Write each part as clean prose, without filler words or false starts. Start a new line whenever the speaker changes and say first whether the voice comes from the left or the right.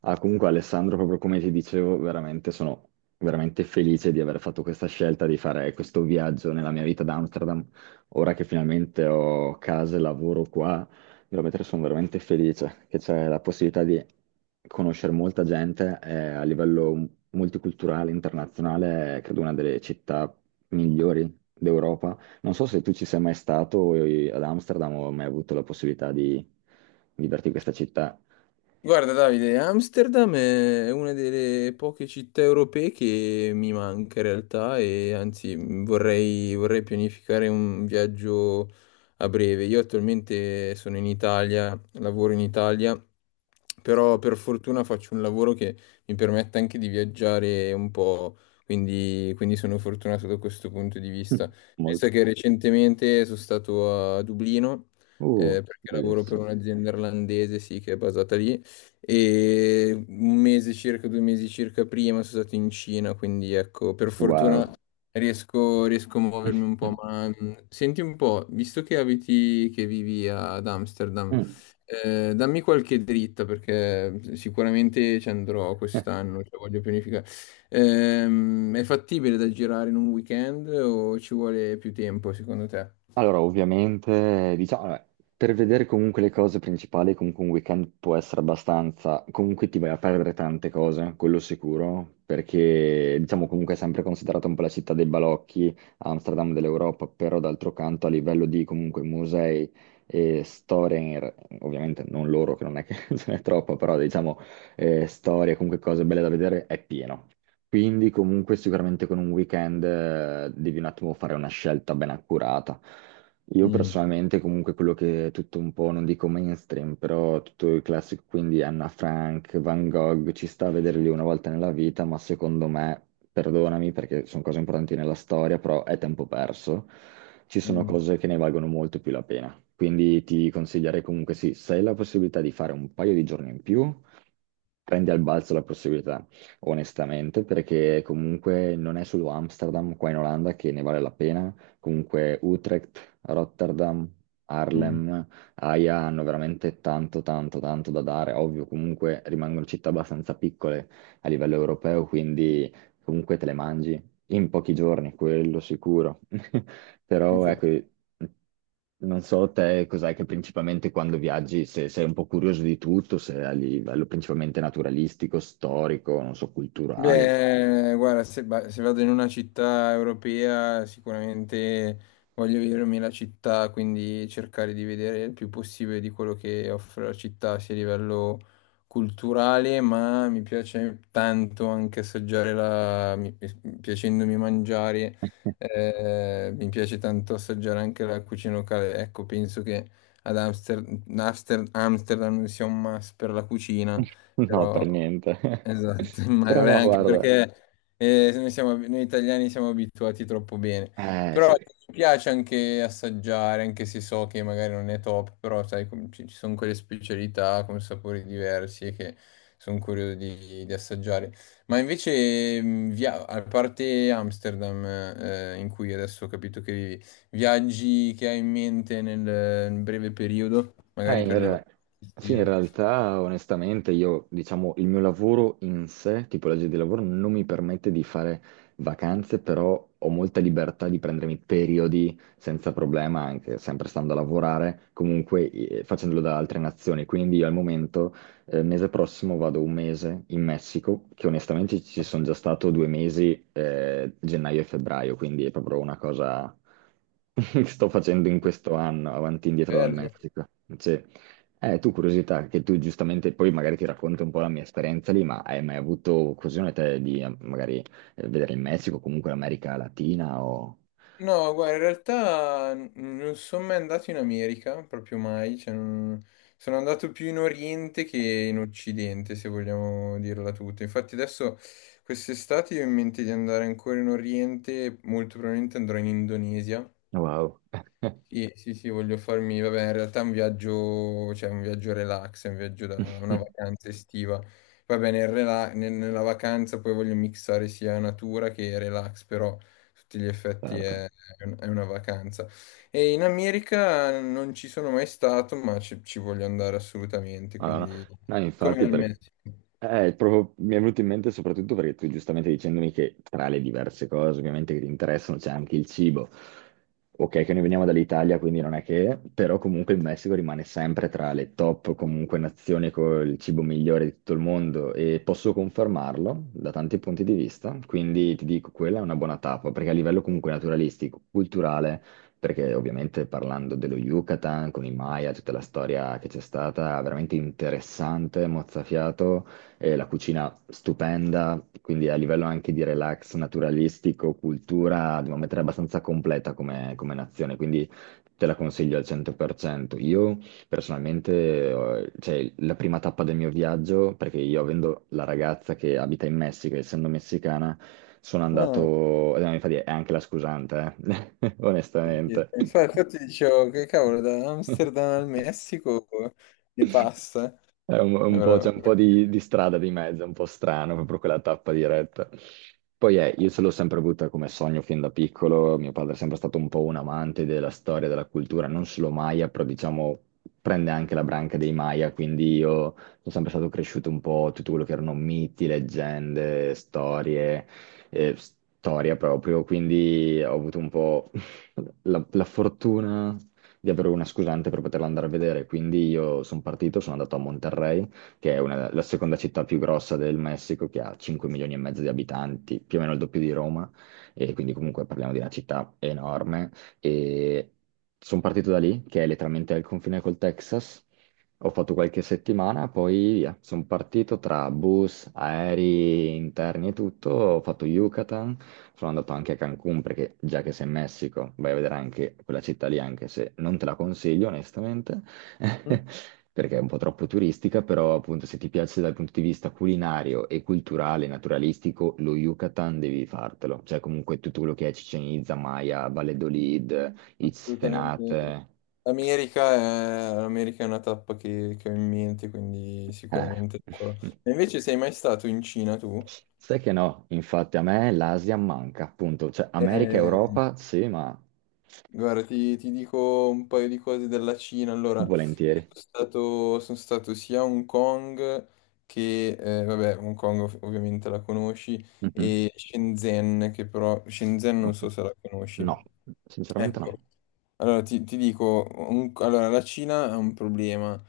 right: Ah, comunque Alessandro, proprio come ti dicevo, veramente sono veramente felice di aver fatto questa scelta di fare questo viaggio nella mia vita ad Amsterdam. Ora che finalmente ho casa e lavoro qua, veramente sono veramente felice che c'è la possibilità di conoscere molta gente e a livello multiculturale, internazionale, è, credo una delle città migliori d'Europa. Non so se tu ci sei mai stato ad Amsterdam o hai mai avuto la possibilità di viverti in questa città.
left: Guarda Davide, Amsterdam è una delle poche città europee che mi manca in realtà, e anzi vorrei pianificare un viaggio a breve. Io attualmente sono in Italia, lavoro in Italia, però per fortuna faccio un lavoro che mi permette anche di viaggiare un po', quindi sono fortunato da questo punto di vista. Penso
right: Molto.
left: che recentemente sono stato a Dublino,
right: Uh,
left: perché lavoro per
right: bellezza.
left: un'azienda irlandese, sì, che è basata lì, e un mese circa, due mesi circa prima sono stato in Cina, quindi ecco, per
right: Wow.
left: fortuna riesco a muovermi un po'. Ma senti un po', visto che vivi ad Amsterdam,
right: Mm.
left: dammi qualche dritta perché sicuramente ci andrò quest'anno, cioè voglio pianificare. È fattibile da girare in un weekend o ci vuole più tempo secondo te?
right: Allora, ovviamente, diciamo, vabbè, per vedere comunque le cose principali, comunque un weekend può essere abbastanza, comunque ti vai a perdere tante cose, quello sicuro, perché diciamo comunque è sempre considerata un po' la città dei balocchi, Amsterdam dell'Europa, però d'altro canto a livello di comunque musei e storie, ovviamente non loro, che non è che ce n'è troppo, però diciamo storie, comunque cose belle da vedere, è pieno. Quindi comunque sicuramente con un weekend devi un attimo fare una scelta ben accurata. Io
left: Mm,
right: personalmente comunque quello che è tutto un po', non dico mainstream, però tutto il classico, quindi Anna Frank, Van Gogh, ci sta a vederli una volta nella vita, ma secondo me, perdonami perché sono cose importanti nella storia, però è tempo perso. Ci sono
left: mm,
right: cose che ne valgono molto più la pena. Quindi ti consiglierei comunque sì, se hai la possibilità di fare un paio di giorni in più prendi al balzo la possibilità, onestamente, perché comunque non è solo Amsterdam qua in Olanda che ne vale la pena, comunque Utrecht, Rotterdam,
left: mm.
right: Harlem, Haia hanno veramente tanto, tanto, tanto da dare. Ovvio, comunque rimangono città abbastanza piccole a livello europeo, quindi comunque te le mangi in pochi giorni, quello sicuro. Però ecco, non so te cos'è che principalmente quando viaggi, se sei un po' curioso di tutto, se a livello principalmente naturalistico, storico, non so, culturale.
left: Beh, guarda, se vado in una città europea sicuramente voglio vedermi la città, quindi cercare di vedere il più possibile di quello che offre la città, sia a livello culturale, ma mi piace tanto anche assaggiare piacendomi mangiare, mi piace tanto assaggiare anche la cucina locale. Ecco, penso che ad Amsterdam sia un must per la cucina.
right: No,
left: Però,
right: per niente.
left: esatto, ma
right: Però
left: vabbè,
right: no,
left: anche
right: guarda.
left: perché noi italiani siamo abituati troppo bene.
right: Eh
left: Però
right: sì.
left: mi piace anche assaggiare, anche se so che magari non è top, però sai, ci sono quelle specialità con sapori diversi e che sono curioso di assaggiare. Ma invece, a parte Amsterdam, in cui adesso ho capito che vivi, viaggi che hai in mente nel breve periodo,
right: Eh,
left: magari
right: in
left: per le vacanze
right: re- sì, in
left: estive.
right: realtà, onestamente, io, diciamo, il mio lavoro in sé, tipologia di lavoro, non mi permette di fare vacanze, però ho molta libertà di prendermi periodi senza problema, anche sempre stando a lavorare, comunque facendolo da altre nazioni. Quindi io al momento mese prossimo vado un mese in Messico, che onestamente ci sono già stato due mesi, gennaio e febbraio, quindi è proprio una cosa che sto facendo in questo anno, avanti e indietro dal
left: Bello.
right: Messico. Cioè, tu curiosità, che tu giustamente poi magari ti racconti un po' la mia esperienza lì, ma hai mai avuto occasione te di magari vedere il Messico, comunque l'America Latina o...
left: No, guarda, in realtà non sono mai andato in America, proprio mai, cioè, sono andato più in Oriente che in Occidente, se vogliamo dirla tutta. Infatti adesso quest'estate io ho in mente di andare ancora in Oriente, molto probabilmente andrò in Indonesia.
right: Wow.
left: Sì, sì, sì, voglio farmi, vabbè, in realtà è un viaggio, cioè un viaggio relax, è un viaggio da una vacanza estiva. Va bene, nella vacanza poi voglio mixare sia natura che relax, però a tutti gli effetti
right: Certo.
left: è una vacanza. E in America non ci sono mai stato, ma ci voglio andare assolutamente,
right: Ah, no, no,
left: quindi
right: no,
left: come
right: infatti
left: al
right: perché...
left: Messico.
right: Proprio- mi è venuto in mente soprattutto perché tu giustamente dicendomi che tra le diverse cose ovviamente che ti interessano c'è anche il cibo. Ok, che noi veniamo dall'Italia, quindi non è che, però comunque il Messico rimane sempre tra le top comunque nazioni con il cibo migliore di tutto il mondo e posso confermarlo da tanti punti di vista, quindi ti dico quella è una buona tappa perché a livello comunque naturalistico, culturale, perché ovviamente parlando dello Yucatan con i Maya, tutta la storia che c'è stata, veramente interessante, mozzafiato la cucina stupenda, quindi a livello anche di relax naturalistico, cultura, dobbiamo mettere abbastanza completa come, nazione, quindi te la consiglio al 100%. Io personalmente, cioè, la prima tappa del mio viaggio, perché io avendo la ragazza che abita in Messico, essendo messicana, sono
left: Ah, ho
right: andato, infatti è anche la scusante, onestamente.
left: capito. Infatti dicevo che cavolo, da Amsterdam al Messico ne passa.
right: È un po',
left: Allora,
right: c'è un po' di strada di mezzo, è un po' strano, proprio quella tappa diretta. Poi io ce l'ho sempre avuta come sogno fin da piccolo, mio padre è sempre stato un po' un amante della storia, della cultura, non solo Maya, però diciamo prende anche la branca dei Maya, quindi io sono sempre stato cresciuto un po' tutto quello che erano miti, leggende, storie, storia proprio, quindi ho avuto un po' la fortuna di avere una scusante per poterla andare a vedere. Quindi io sono partito, sono andato a Monterrey, la seconda città più grossa del Messico, che ha 5 milioni e mezzo di abitanti, più o meno il doppio di Roma, e quindi comunque parliamo di una città enorme. E sono partito da lì, che è letteralmente al confine col Texas. Ho fatto qualche settimana, poi via. Sono partito tra bus, aerei interni e tutto. Ho fatto Yucatan, sono andato anche a Cancun perché già che sei in Messico vai a vedere anche quella città lì, anche se non te la consiglio onestamente, perché è un po' troppo turistica, però appunto se ti piace dal punto di vista culinario e culturale, naturalistico, lo Yucatan devi fartelo. Cioè comunque tutto quello che è Chichen Itza, Maya, Valladolid,
left: assolutamente.
right: Itzenate.
left: L'America è una tappa che ho in mente, quindi
right: Eh.
left: sicuramente lo farò. E invece sei mai stato in Cina tu?
right: Sai che no, infatti a me l'Asia manca, appunto, cioè America e
left: Eh,
right: Europa sì, ma
left: guarda, ti dico un paio di cose della Cina. Allora, io
right: volentieri.
left: sono stato sia a Hong Kong che, vabbè, Hong Kong ovviamente la conosci,
right: Mhm.
left: e Shenzhen, che però Shenzhen non
right: Ok.
left: so se la conosci.
right: No, sinceramente no.
left: Ecco, allora, ti dico, allora, la Cina ha un problema. Mm.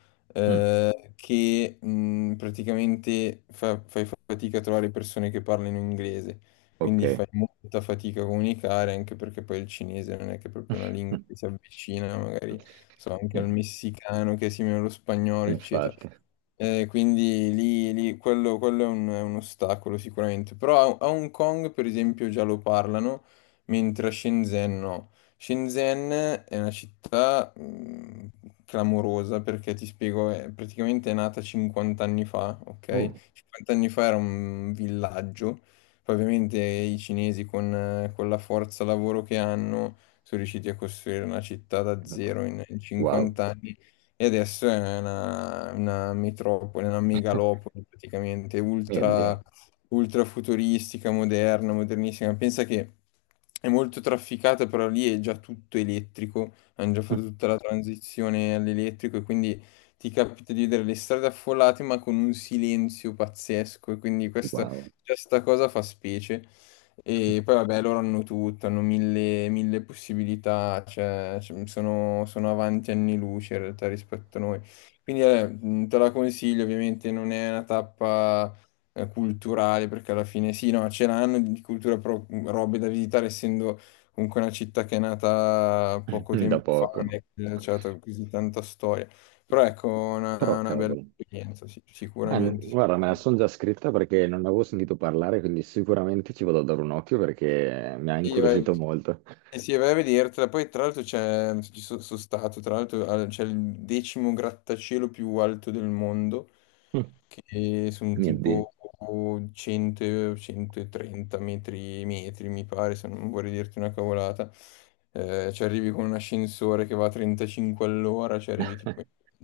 right: Mm,
left: che praticamente fai fatica a trovare persone che parlino inglese,
right: ok.
left: quindi fai molta fatica a comunicare, anche perché poi il cinese non è che è proprio una lingua che si avvicina magari so, anche al
right: In-
left: messicano che è simile allo spagnolo, eccetera.
right: Infatti.
left: Quindi quello è un ostacolo sicuramente, però a Hong Kong per esempio già lo parlano, mentre a Shenzhen no. Shenzhen è una città clamorosa perché ti spiego, è praticamente è nata 50 anni fa,
right: Uh,
left: ok? 50 anni fa era un villaggio, poi ovviamente i cinesi con la forza lavoro che hanno sono riusciti a costruire una città da zero in
right: wow,
left: 50 anni, e adesso è una metropoli, una megalopoli praticamente,
right: mio
left: ultra,
right: Dio.
left: ultra futuristica, moderna, modernissima. Pensa che è molto trafficata, però lì è già tutto elettrico, hanno già fatto tutta la transizione all'elettrico, e quindi ti capita di vedere le strade affollate ma con un silenzio pazzesco, e quindi questa,
right: Wow,
left: questa cosa fa specie. E poi vabbè, loro hanno tutto, hanno mille possibilità, cioè, sono avanti anni luce in realtà rispetto a noi. Quindi te la consiglio, ovviamente non è una tappa culturale, perché alla fine sì, no, ce l'hanno di cultura, però robe da visitare, essendo comunque una città che è nata poco
right: da
left: tempo fa, non
right: poco.
left: è che c'è stata così tanta storia. Però ecco,
right: Però
left: una bella
right: cavolo.
left: esperienza, sì, sicuramente,
right: Guarda, me la
left: sicuramente.
right: sono già scritta perché non ne avevo sentito parlare, quindi sicuramente ci vado a dare un occhio perché mi ha
left: Sì, vai.
right: incuriosito molto.
left: Eh sì, vai a vedertela. Poi, tra l'altro, sono stato, tra l'altro, c'è il decimo grattacielo più alto del mondo, che sono
right: Niente.
left: tipo 100, 130 metri, mi pare, se non vorrei dirti una cavolata. Ci arrivi con un ascensore che va a 35 all'ora, ci arrivi tipo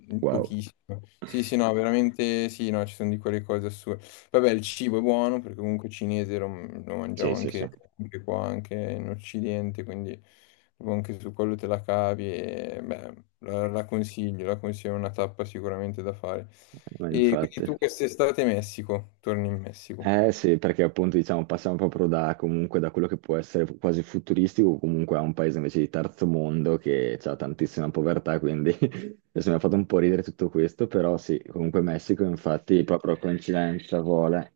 left: in
right: Wow.
left: pochissimo. Sì, sì, no, veramente sì, no, ci sono di quelle cose assurde. Vabbè, il cibo è buono perché comunque cinese lo mangiamo
right: Sì, sì, sì.
left: anche qua, anche in Occidente, quindi proprio anche su quello te la cavi. E beh, la consiglio, la consiglio, è una tappa sicuramente da fare.
right: Ma
left: E quindi
right: infatti.
left: tu quest'estate in Messico, torni in Messico.
right: Eh sì, perché appunto diciamo passiamo proprio da, comunque, da quello che può essere quasi futuristico, comunque a un paese invece di terzo mondo che ha tantissima povertà, quindi adesso mi ha fatto un po' ridere tutto questo, però sì, comunque Messico infatti proprio a coincidenza vuole.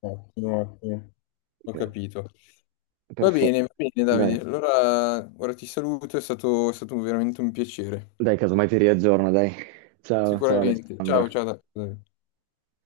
left: Ottimo, ottimo, ho
right: Eh,
left: capito.
right: Perfetto,
left: Va bene Davide,
right: dai,
left: allora ora ti saluto, è stato veramente un piacere.
right: dai, casomai ti riaggiorno, dai. Ciao, ciao
left: Sicuramente. Ciao,
right: Alessandro.
left: ciao Davide.